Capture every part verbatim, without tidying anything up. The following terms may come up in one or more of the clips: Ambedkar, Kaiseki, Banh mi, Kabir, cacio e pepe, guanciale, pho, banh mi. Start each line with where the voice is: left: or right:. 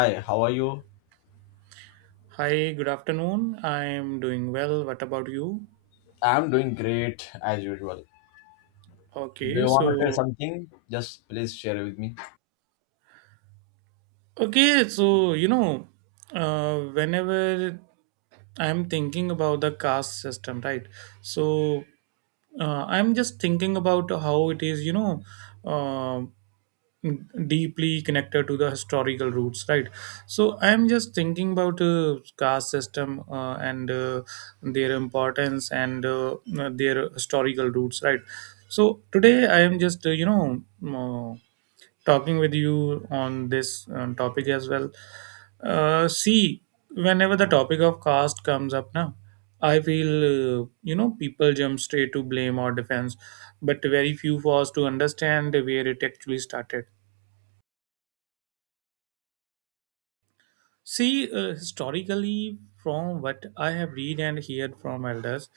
left: Hi, how are you?
right: Hi, good afternoon. I'm doing well. What about you?
left: I'm doing great as usual. Do
right: Okay,
left: you want to share
right: so
left: something? Just please share it with me.
right: okay, so you know, uh, Whenever I'm thinking about the caste system, right? So uh, I'm just thinking about how it is, you know, um deeply connected to the historical roots, right? So I'm just thinking about uh, caste system, uh, and uh, their importance, and uh, their historical roots, right? So today I am just uh, you know uh, talking with you on this um, topic as well. Uh, see, whenever the topic of caste comes up now, I feel uh, you know people jump straight to blame or defense, but very few pause to understand where it actually started. See, uh, historically, from what I have read and heard from elders,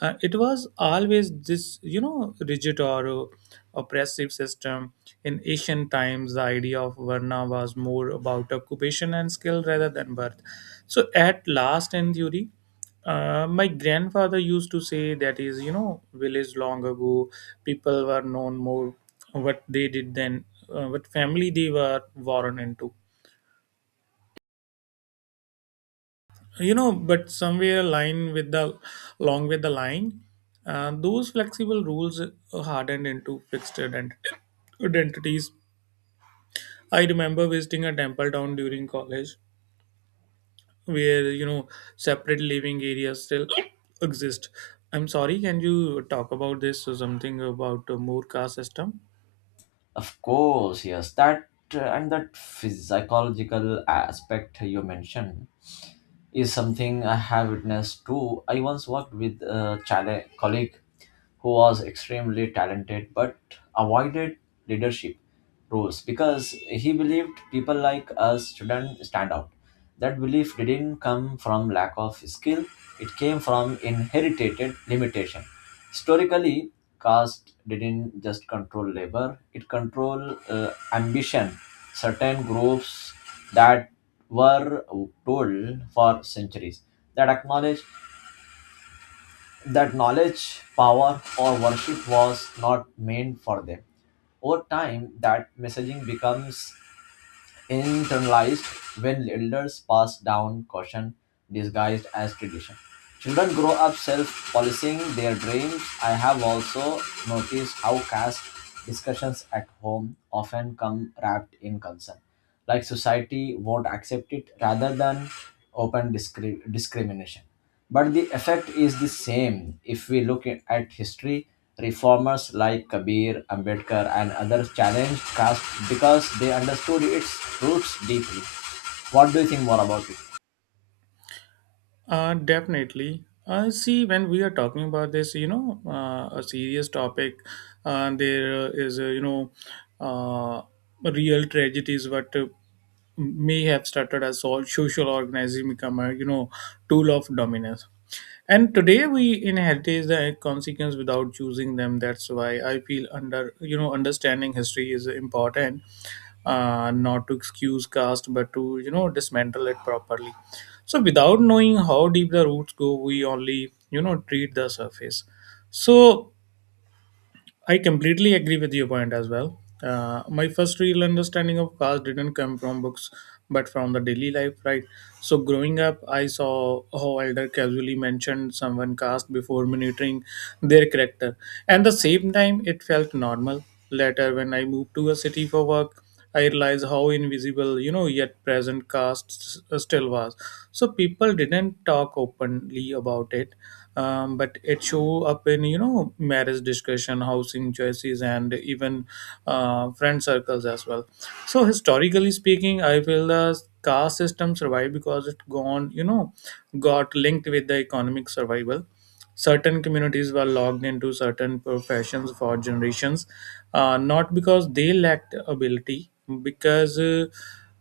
right: uh, it was always this, you know, rigid or uh, oppressive system. In ancient times, the idea of Varna was more about occupation and skill rather than birth. So, at last, in theory, uh, my grandfather used to say that is, you know, village long ago, people were known more what they did than uh, what family they were born into. You know, but somewhere line with the along with the line uh, those flexible rules hardened into fixed ident- identities. I remember visiting a temple town during college where, you know, separate living areas still exist. I'm sorry, can you talk about this or something about the more caste system?
left: Of course, yes. That uh, and that psychological aspect you mentioned is something I have witnessed too. I once worked with a chale- colleague who was extremely talented but avoided leadership roles because he believed people like us shouldn't stand out. That belief didn't come from lack of skill, it came from inherited limitation. Historically, caste didn't just control labor, it controlled uh, ambition. Certain groups that were told for centuries that acknowledge that knowledge, power, or worship was not meant for them. Over time that messaging becomes internalized when elders pass down caution disguised as tradition. Children grow up self policing their dreams. I have also noticed how caste discussions at home often come wrapped in concern, like society won't accept it rather than open discri- discrimination. But the effect is the same. If we look at at history, reformers like Kabir, Ambedkar, and others challenged caste because they understood its roots deeply. What do you think more about it?
right: Uh, definitely. Uh, see, when we are talking about this, you know, uh, a serious topic, uh, there is, a, you know, uh, real tragedies what uh, may have started as all social organism become a, you know, tool of dominance, and today we inherit the consequence without choosing them. That's why I feel under you know, understanding history is important, uh, not to excuse caste but to, you know, dismantle it properly. So without knowing how deep the roots go, we only, you know, treat the surface. So I completely agree with your point as well. Uh, my first real understanding of cars didn't come from books, but from the daily life, right? So growing up, I saw how elder casually mentioned someone caste before monitoring their character, and the same time it felt normal. Later, when I moved to a city for work, I realized how invisible, you know, yet present caste s- still was. So people didn't talk openly about it, um, but it show up in, you know, marriage discussion, housing choices, and even uh, friend circles as well. So historically speaking, I feel the caste system survived because it gone, you know, got linked with the economic survival. Certain communities were locked into certain professions for generations, uh, not because they lacked ability, because uh,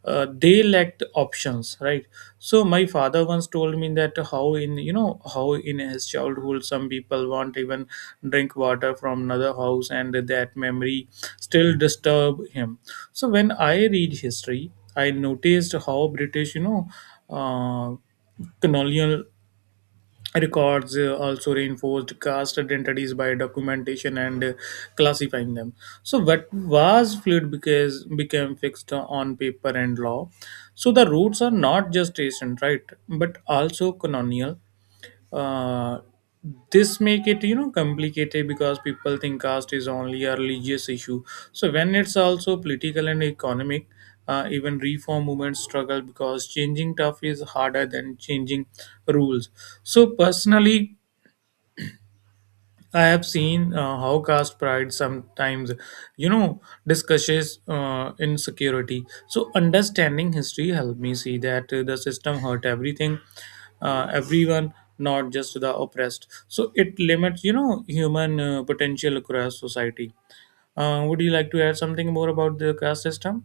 right: uh, they lacked options, right? So my father once told me that how, in you know how in his childhood some people won't even drink water from another house, and that memory still disturb him. So when I read history, I noticed how British, you know, uh, colonial records uh, also reinforced caste identities by documentation and uh, classifying them. So what was fluid because became fixed on paper and law. So the roots are not just ancient, right, but also colonial. uh, this make it, you know, complicated because people think caste is only a religious issue. So when it's also political and economic, uh, even reform movements struggle because changing tough is harder than changing rules. So personally, I have seen uh, how caste pride sometimes, you know, discusses uh, insecurity. So understanding history helped me see that uh, the system hurt everything, uh, everyone, not just the oppressed. So it limits, you know, human uh, potential across society. Uh, would you like to add something more about the caste system?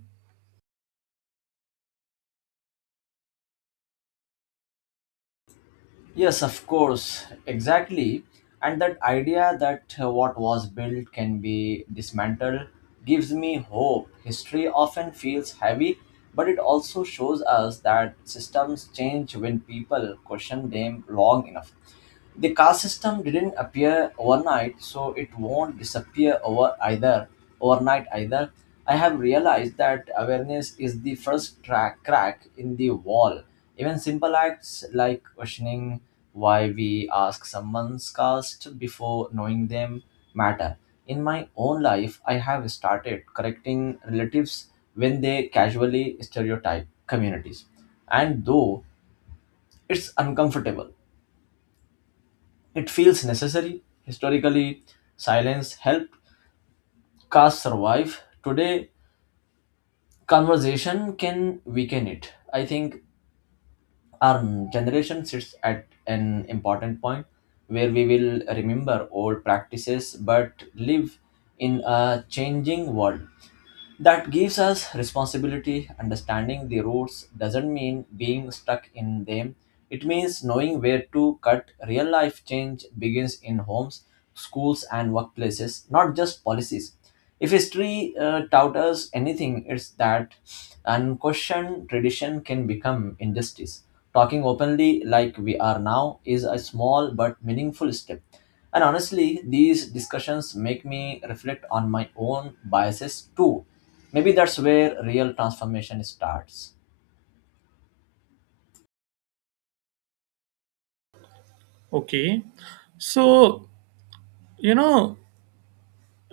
left: Yes, of course, exactly. And that idea that uh, what was built can be dismantled gives me hope. History often feels heavy, but it also shows us that systems change when people question them long enough. The caste system didn't appear overnight, so it won't disappear over either overnight either. I have realized that awareness is the first track crack in the wall. Even simple acts like questioning why we ask someone's caste before knowing them matter. In my own life, I have started correcting relatives when they casually stereotype communities. And though it's uncomfortable, it feels necessary. Historically, silence helped caste survive. Today, conversation can weaken it. I think our generation sits at an important point where we will remember old practices but live in a changing world. That gives us responsibility. Understanding the routes doesn't mean being stuck in them. It means knowing where to cut. Real life change begins in homes, schools, and workplaces, not just policies. If history uh, taught us anything, it's that unquestioned tradition can become injustice. Talking openly like we are now is a small but meaningful step. And honestly, these discussions make me reflect on my own biases too. Maybe that's where real transformation starts.
right: Okay, so, you know,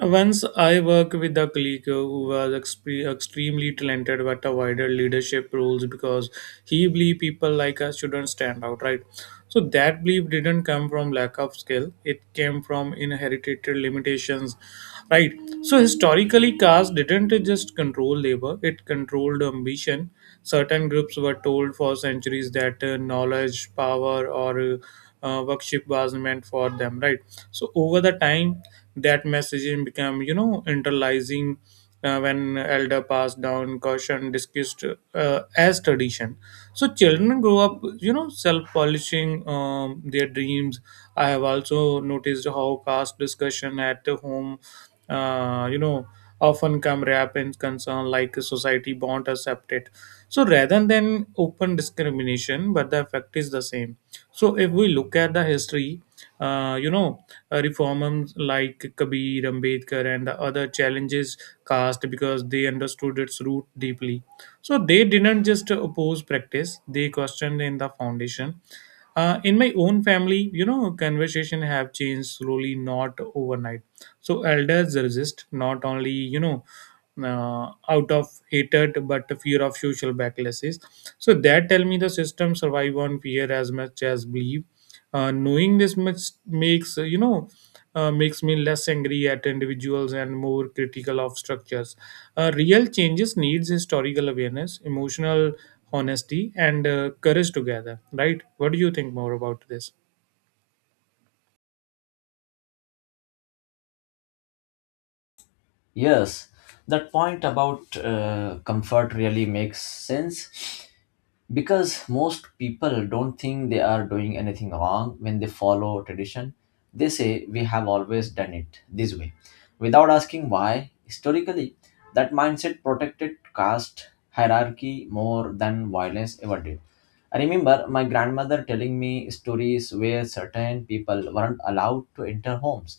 right: once I worked with a colleague who was expre- extremely talented but avoided leadership roles because he believed people like us shouldn't stand out, right? So that belief didn't come from lack of skill, it came from inherited limitations, right? So historically, caste didn't just control labor, it controlled ambition. Certain groups were told for centuries that uh, knowledge, power, or uh, uh, worship was meant for them, right? So over the time, that messaging became, you know, internalizing uh, when elder passed down caution, discussed uh, as tradition. So children grow up, you know, self-polishing um, their dreams. I have also noticed how caste discussion at home, uh, you know, often come wrapped in concern like society won't accept it, so rather than open discrimination, but the effect is the same. So if we look at the history, uh, you know, uh, reformers like Kabir, Ambedkar, and the other challenges caste because they understood its root deeply. So they didn't just oppose practice; they questioned in the foundation. Uh, in my own family, you know, conversation have changed slowly, not overnight. So elders resist not only, you know, uh, out of hatred but the fear of social backlashes. So that tell me the system survive on fear as much as belief. Uh, knowing this much makes uh, you know uh, makes me less angry at individuals and more critical of structures. Uh, real changes needs historical awareness, emotional honesty, and uh, courage together, right? What do you think more about this?
left: Yes, that point about uh, comfort really makes sense, because most people don't think they are doing anything wrong when they follow tradition. They say we have always done it this way without asking why. Historically, that mindset protected caste hierarchy more than violence ever did. I remember my grandmother telling me stories where certain people weren't allowed to enter homes,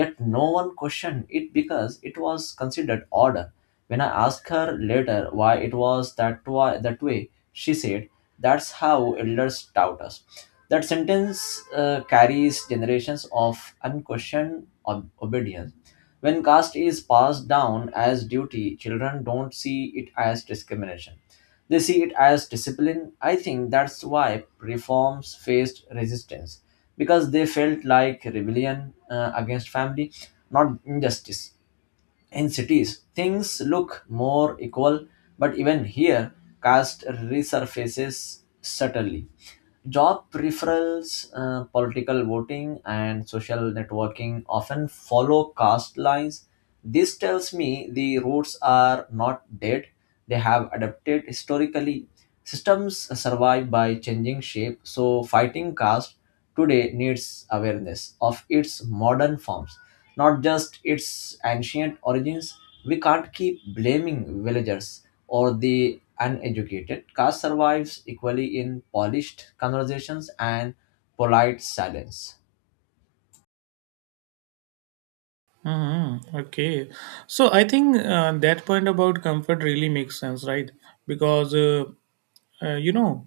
left: yet no one questioned it because it was considered order. When I asked her later why it was that, wa- that way, she said, that's how elders taught us. That sentence uh, carries generations of unquestioned ob- obedience. When caste is passed down as duty, children don't see it as discrimination. They see it as discipline. I think that's why reforms faced resistance because they felt like rebellion uh, against family, not injustice. In cities, things look more equal, but even here, caste resurfaces subtly. Job referrals, uh, political voting, and social networking often follow caste lines. This tells me the roots are not dead, they have adapted historically. Systems survive by changing shape, so fighting caste today needs awareness of its modern forms, not just its ancient origins. We can't keep blaming villagers or the uneducated. Caste survives equally in polished conversations and polite silence.
right: Mm-hmm. Okay. So I think uh, that point about comfort really makes sense, right? Because, uh, uh, you know,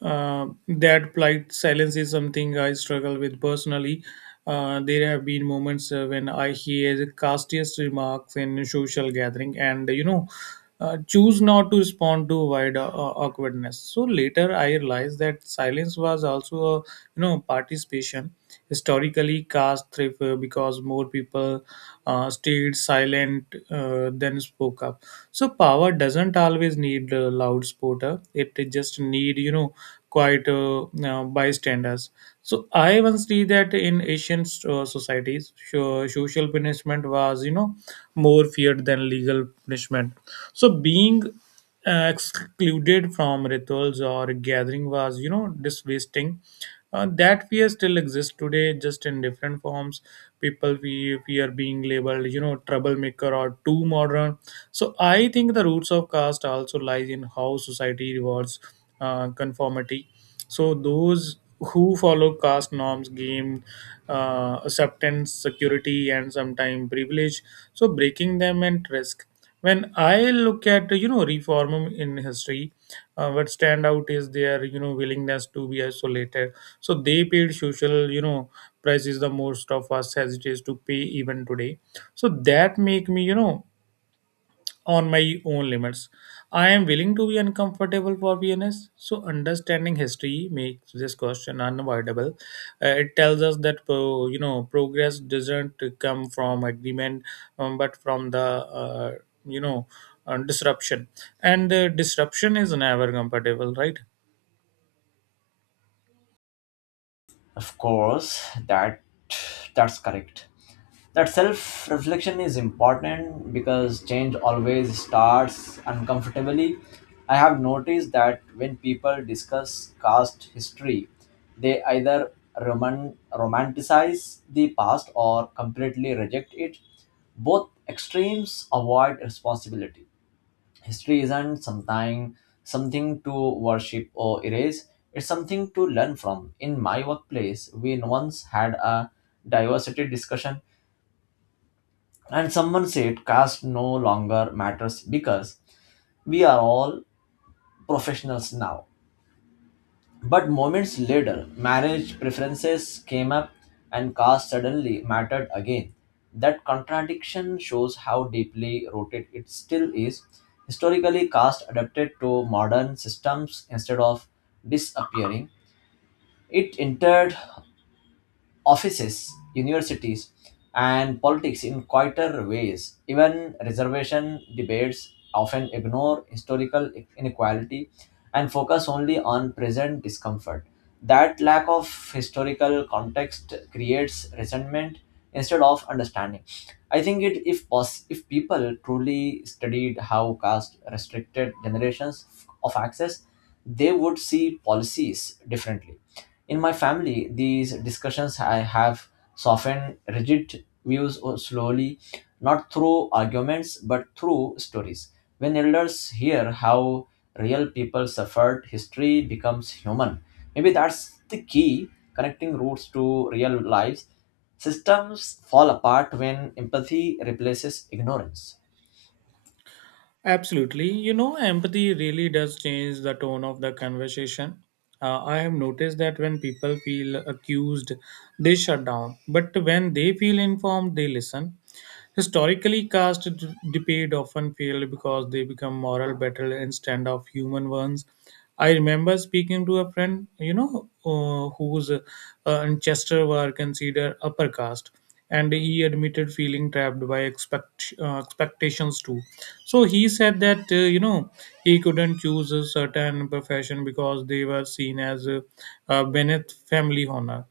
right: uh, that polite silence is something I struggle with personally. Uh, there have been moments uh, when I hear the castiest remarks in social gathering and, you know, uh, choose not to respond to wide uh, awkwardness. So later I realized that silence was also, a, you know, participation. Historically, caste thrift uh, because more people uh, stayed silent uh, than spoke up. So power doesn't always need a loud supporter, it just need, you know, quite uh, uh, bystanders. So I once see that in asian uh, societies, so- social punishment was, you know, more feared than legal punishment. So being uh, excluded from rituals or gathering was, you know, disvesting. Uh, that fear still exists today, just in different forms. People fear, fear being labeled, you know, troublemaker or too modern. So I think the roots of caste also lies in how society rewards uh, conformity. So those who follow caste norms gain uh, acceptance, security, and sometimes privilege. So breaking them and risk. When I look at, you know, reform in history, uh, what stand out is their, you know, willingness to be isolated. So they paid social, you know, prices the most of us hesitate to pay even today. So that make me, you know, on my own limits. I am willing to be uncomfortable for fairness. So, understanding history makes this question unavoidable. Uh, it tells us that pro, you know, progress doesn't come from agreement, um, but from the uh, you know uh, disruption. And uh, disruption is never comfortable, right?
left: Of course, that that's correct. That self-reflection is important because change always starts uncomfortably. I have noticed that when people discuss caste history, they either roman- romanticize the past or completely reject it. Both extremes avoid responsibility. History isn't something something to worship or erase, it's something to learn from. In my workplace we once had a diversity discussion, and someone said caste no longer matters because we are all professionals now. But moments later, marriage preferences came up and caste suddenly mattered again. That contradiction shows how deeply rooted it still is. Historically, caste adapted to modern systems instead of disappearing. It entered offices, universities, and politics in quieter ways. Even reservation debates often ignore historical inequality and focus only on present discomfort. That lack of historical context creates resentment instead of understanding. I think it if pos- if people truly studied how caste restricted generations of access, they would see policies differently. In my family, these discussions I have softened rigid views slowly, not through arguments but through stories. When elders hear how real people suffered, history becomes human. Maybe that's the key, connecting roots to real lives. Systems fall apart when empathy replaces ignorance.
right: Absolutely. You know, empathy really does change the tone of the conversation. Uh, I have noticed that when people feel accused, they shut down. But when they feel informed, they listen. Historically, caste d- debate often failed because they become moral battle instead of human ones. I remember speaking to a friend, you know, uh, whose uh, ancestors were considered upper caste, and he admitted feeling trapped by expect, uh, expectations too. So he said that, uh, you know, he couldn't choose a certain profession because they were seen as uh, uh, beneath family honor.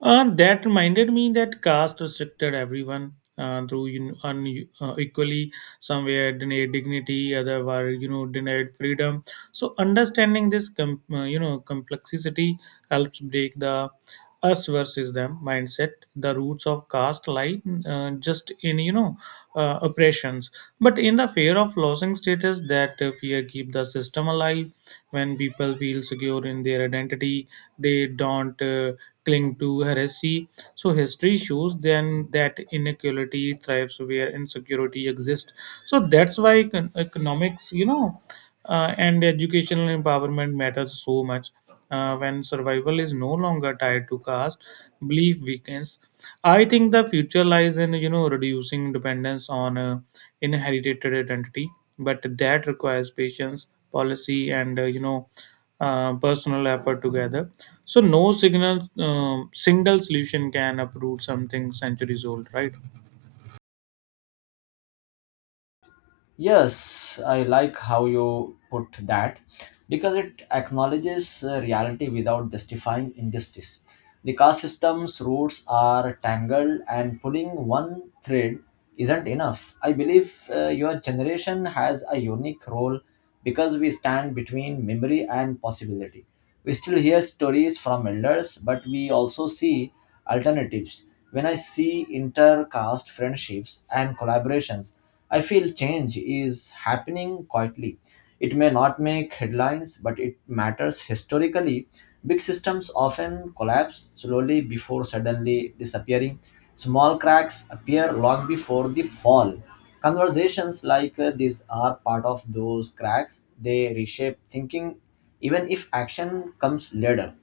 right: Uh, that reminded me that caste restricted everyone uh, through, you know, un- uh, equally. Some were denied dignity, other were, you know, denied freedom. So understanding this com- uh, you know, complexity helps break the us versus them mindset. The roots of caste lie uh, just in, you know, uh, oppressions, but in the fear of losing status, that uh, fear keep the system alive. When people feel secure in their identity, they don't uh, cling to heresy. So history shows then that inequality thrives where insecurity exists. So that's why econ- economics, you know, uh, and educational empowerment matters so much. Uh, when survival is no longer tied to caste, belief weakens. I think the future lies in, you know, reducing dependence on uh, inherited identity, but that requires patience, policy, and, uh, you know uh, personal effort together. So no signal um, single solution can uproot something centuries old, right?
left: Yes, I like how you put that because it acknowledges uh, reality without justifying injustice. The caste system's roots are tangled, and pulling one thread isn't enough. I believe uh, your generation has a unique role because we stand between memory and possibility. We still hear stories from elders, but we also see alternatives. When I see intercaste friendships and collaborations, I feel change is happening quietly. It may not make headlines, but it matters historically. Big systems often collapse slowly before suddenly disappearing. Small cracks appear long before the fall. Conversations like uh, this are part of those cracks. They reshape thinking, even if action comes later.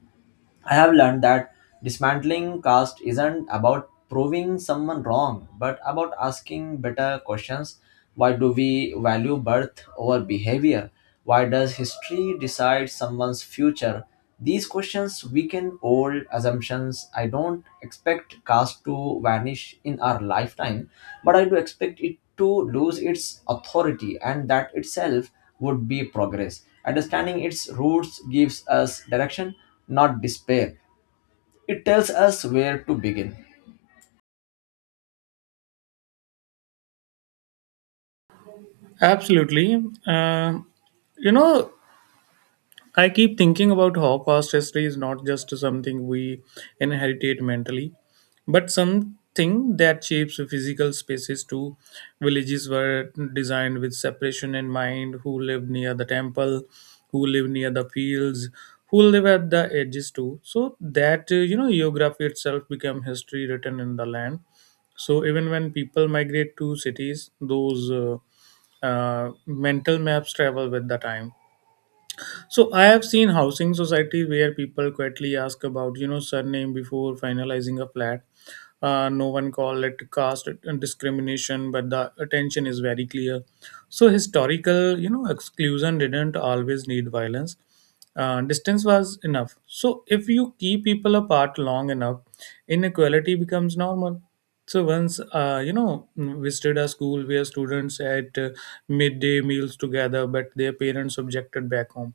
left: I have learned that dismantling caste isn't about proving someone wrong, but about asking better questions. Why do we value birth over behavior? Why does history decide someone's future? These questions weaken old assumptions. I don't expect caste to vanish in our lifetime, but I do expect it to lose its authority, and that itself would be progress. Understanding its roots gives us direction, not despair. It tells us where to begin.
right: Absolutely. Um you know I keep thinking about how past history is not just something we inherited mentally, but something that shapes physical spaces too. Villages were designed with separation in mind: who lived near the temple, who lived near the fields, who lived at the edges too. So that, uh, you know, geography itself became history written in the land. So even when people migrate to cities, those uh, uh, mental maps travel with the time, so I have seen housing society where people quietly ask about you know surname before finalizing a flat. Uh, no one call it caste discrimination, but the attention is very clear. So historical you know exclusion didn't always need violence. Uh, distance was enough. So if you keep people apart long enough, inequality becomes normal. So once uh, you know visited a school where students ate uh, midday meals together, but their parents objected back home,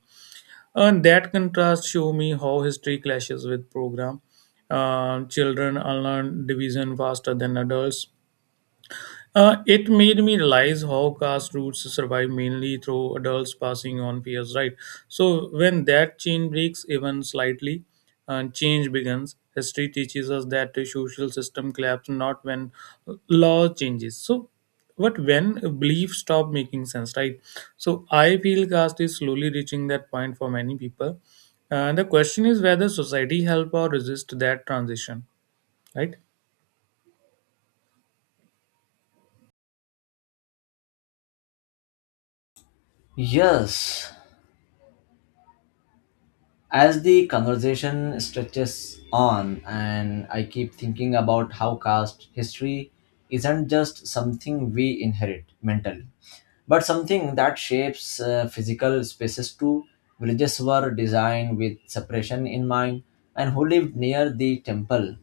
right: and that contrast show me how history clashes with program. Uh, children unlearn division faster than adults. Uh, it made me realize how caste roots survive mainly through adults passing on fears, right? So when that chain breaks even slightly, uh, change begins. History teaches us that the social system collapses not when law changes. So, but when beliefs stop making sense, right? So I feel caste is slowly reaching that point for many people. Uh, the question is whether society help or resist that transition, right?
left: Yes, as the conversation stretches on, and I keep thinking about how caste history isn't just something we inherit mentally, but something that shapes uh, physical spaces too. Villages were designed with separation in mind, and who lived near the temple,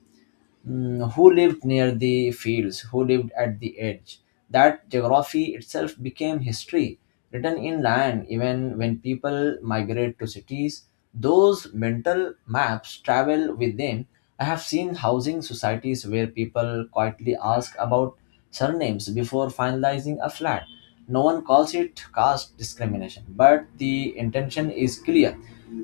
left: mm, who lived near the fields, who lived at the edge. That geography itself became history, written in land, even when people migrate to cities. Those mental maps travel with them. I have seen housing societies where people quietly ask about surnames before finalizing a flat. No one calls it caste discrimination, but the intention is clear.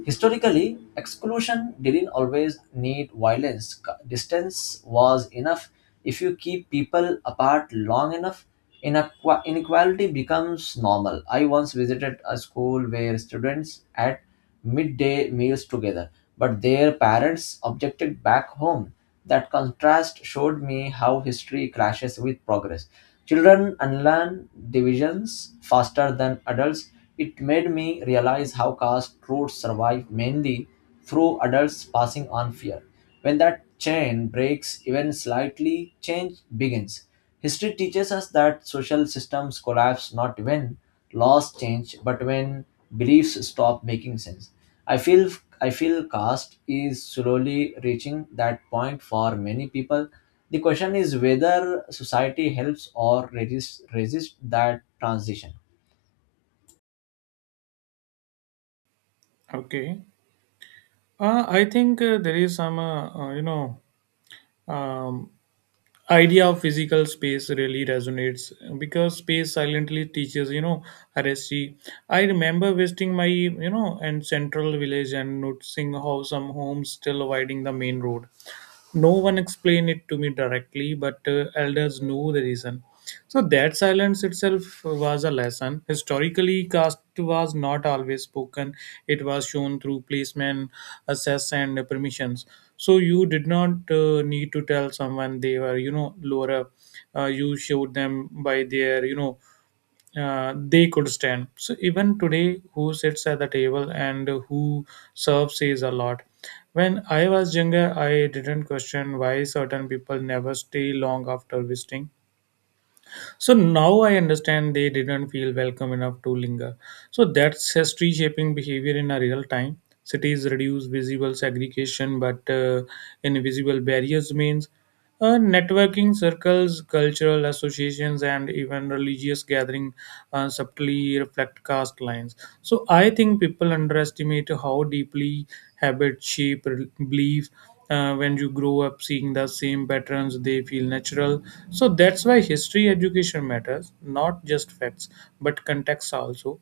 left: Historically, exclusion didn't always need violence. C- Distance was enough. If you keep people apart long enough, inequa- inequality becomes normal. I once visited a school where students had midday meals together, but their parents objected back home. That contrast showed me how history clashes with progress. Children unlearn divisions faster than adults. It made me realize how caste roots survive mainly through adults passing on fear. When that chain breaks even slightly, change begins. History teaches us that social systems collapse not when laws change, but when beliefs stop making sense. I feel I feel caste is slowly reaching that point for many people. The question is whether society helps or resists resist that transition.
right: Okay. Uh, I think uh, there is some, uh, uh, you know, um, idea of physical space really resonates because space silently teaches, you know, R S C. I remember visiting my, you know, and central village and noticing how some homes still avoiding the main road. No one explained it to me directly, but uh, elders knew the reason. So that silence itself was a lesson. Historically, caste was not always spoken, it was shown through placement, access, and permissions. So you did not uh, need to tell someone they were you know lower up. Uh, you showed them by their you know uh, they could stand. So even today, who sits at the table and who serves says a lot. When I was younger, I didn't question why certain people never stay long after visiting. So now I understand they didn't feel welcome enough to linger. So that's history shaping behavior in a real time. Cities reduce visible segregation, but uh, invisible barriers means uh, networking circles, cultural associations, and even religious gathering uh, subtly reflect caste lines. So I think people underestimate how deeply habit shape re- beliefs. Uh, when you grow up seeing the same patterns, they feel natural. So that's why history education matters, not just facts, but context also.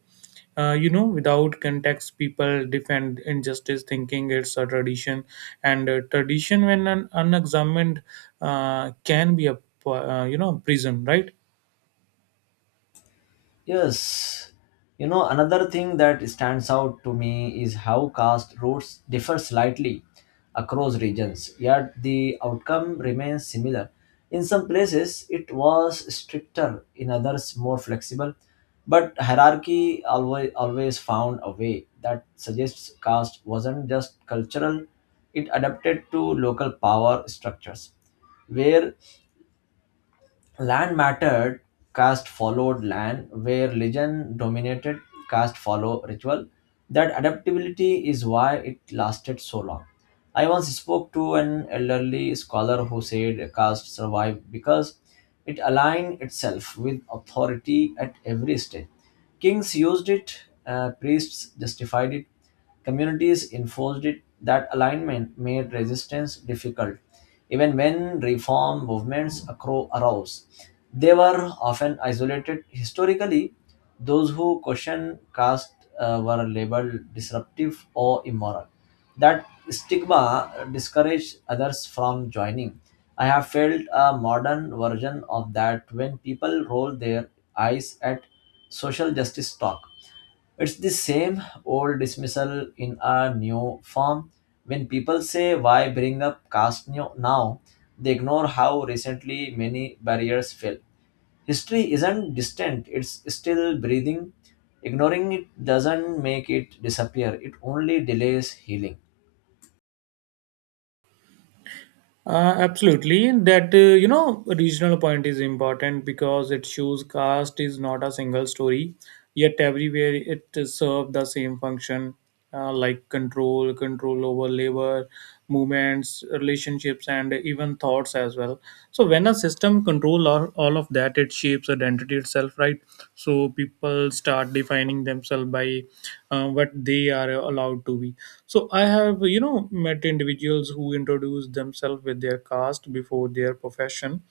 right: uh, you know Without context, people defend injustice thinking it's a tradition. And uh, tradition, when un- unexamined, uh, can be a p- uh, you know prison, right?
left: Yes, you know, another thing that stands out to me is how caste routes differ slightly across regions, yet the outcome remains similar. In some places, it was stricter, in others, more flexible, but hierarchy always, always found a way. That suggests caste wasn't just cultural, it adapted to local power structures. Where land mattered, caste followed land, where religion dominated, caste follow ritual. That adaptability is why it lasted so long. I once spoke to an elderly scholar who said caste survived because it aligned itself with authority at every stage. Kings used it, uh, priests justified it, communities enforced it. That alignment made resistance difficult. Even when reform movements acro- arose, they were often isolated. Historically, those who questioned caste uh, were labeled disruptive or immoral. That stigma discourages others from joining. I have felt a modern version of that when people roll their eyes at social justice talk. It's the same old dismissal in a new form. When people say, why bring up caste new- now? They ignore how recently many barriers fell. History isn't distant, it's still breathing. Ignoring it doesn't make it disappear, it only delays healing.
right: Uh, absolutely. That, uh, you know, regional point is important because it shows caste is not a single story, yet everywhere it serves the same function. Uh, like control, control over labor, movements, relationships, and even thoughts as as well. So when a system control all, all of that, it shapes identity itself, right? So people start defining themselves by uh, what they are allowed to be. So I have you know met individuals who introduce themselves with their caste before their profession,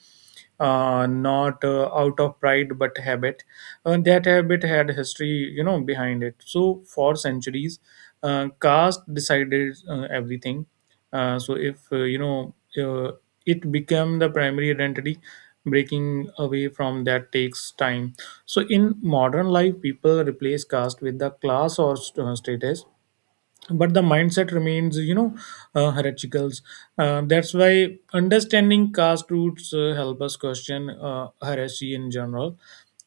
right: uh, not uh, out of pride but habit. Uh, that habit had history, you know, behind it. So for centuries, uh, caste decided uh, everything. Uh, so if uh, you know, uh, it became the primary identity. Breaking away from that takes time. So in modern life, people replace caste with the class or st- uh, status, but the mindset remains, you know uh, heretical. Uh, that's why understanding caste roots uh, help us question uh, heresy in general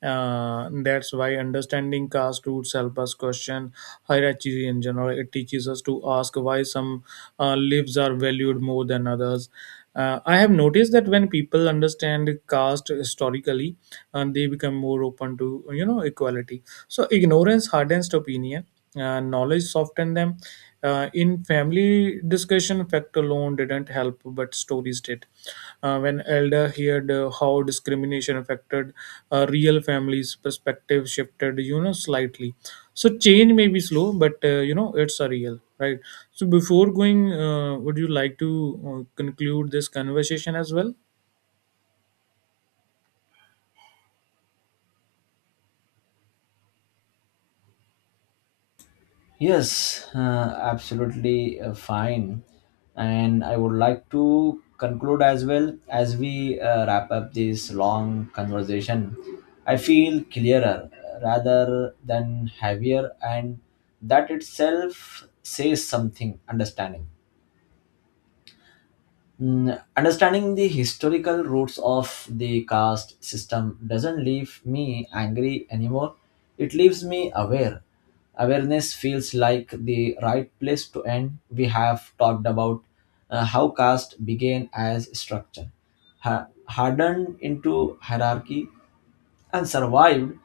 right: uh, That's why understanding caste roots help us question hierarchy in general. It teaches us to ask why some uh, lives are valued more than others. uh, I have noticed that when people understand caste historically, uh, they become more open to you know equality. So ignorance hardens opinion, uh, knowledge softened them. Uh, in family discussion, fact alone didn't help, but stories did. Uh, when elder heard uh, how discrimination affected uh, real families, perspective shifted, you know, slightly. So change may be slow, but uh, you know, it's a real right. So before going, uh, would you like to uh, conclude this conversation as well?
left: Yes, uh, absolutely uh, fine. And I would like to conclude as well as we uh, wrap up this long conversation. I feel clearer rather than heavier, and that itself says something understanding. Mm, understanding the historical roots of the caste system doesn't leave me angry anymore. It leaves me aware. Awareness feels like the right place to end. We have talked about uh, how caste began as structure, ha- hardened into hierarchy, and survived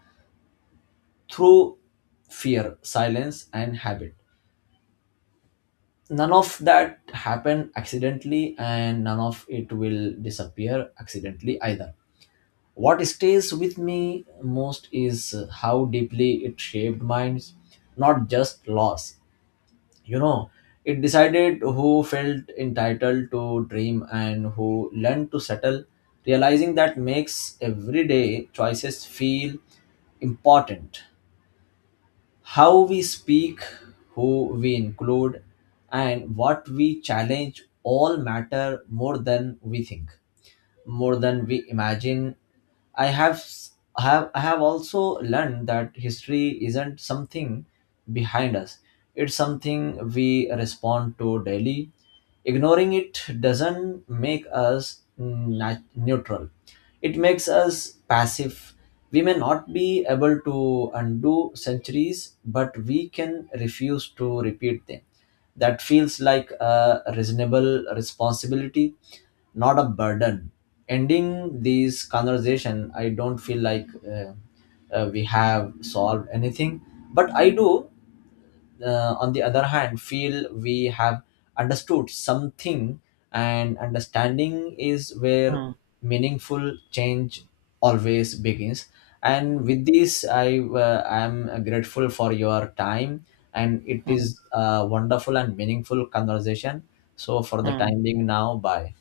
left: through fear, silence, and habit. None of that happened accidentally, and none of it will disappear accidentally either. What stays with me most is how deeply it shaped minds, not just loss. You know, it decided who felt entitled to dream and who learned to settle. Realizing that makes everyday choices feel important. How we speak, who we include, and what we challenge all matter more than we think, more than we imagine. I have s- have I have also learned that history isn't something behind us. It's something we respond to daily. Ignoring it doesn't make us nat- neutral. It makes us passive. We may not be able to undo centuries, but we can refuse to repeat them. That feels like a reasonable responsibility, not a burden. Ending these conversation, I don't feel like uh, uh, we have solved anything, but I do uh, on the other hand feel we have understood something, and understanding is where
right: Hmm.
left: meaningful change always begins. And with this i uh, i am grateful for your time, and it
right: Hmm.
left: is a wonderful and meaningful conversation. So for the
right: Hmm.
left: time being now, bye.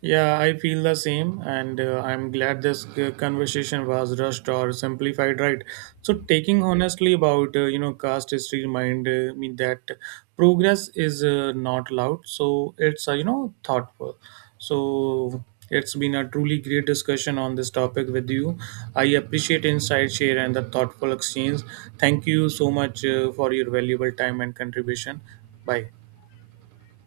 right: Yeah, I feel the same, and uh, I'm glad this uh, conversation was rushed or simplified, right? So taking honestly about uh, you know caste history remind uh, me that progress is uh, not loud, so it's uh, you know thoughtful. So it's been a truly great discussion on this topic with you. I appreciate insight share and the thoughtful exchange. Thank you so much uh, for your valuable time and contribution. Bye.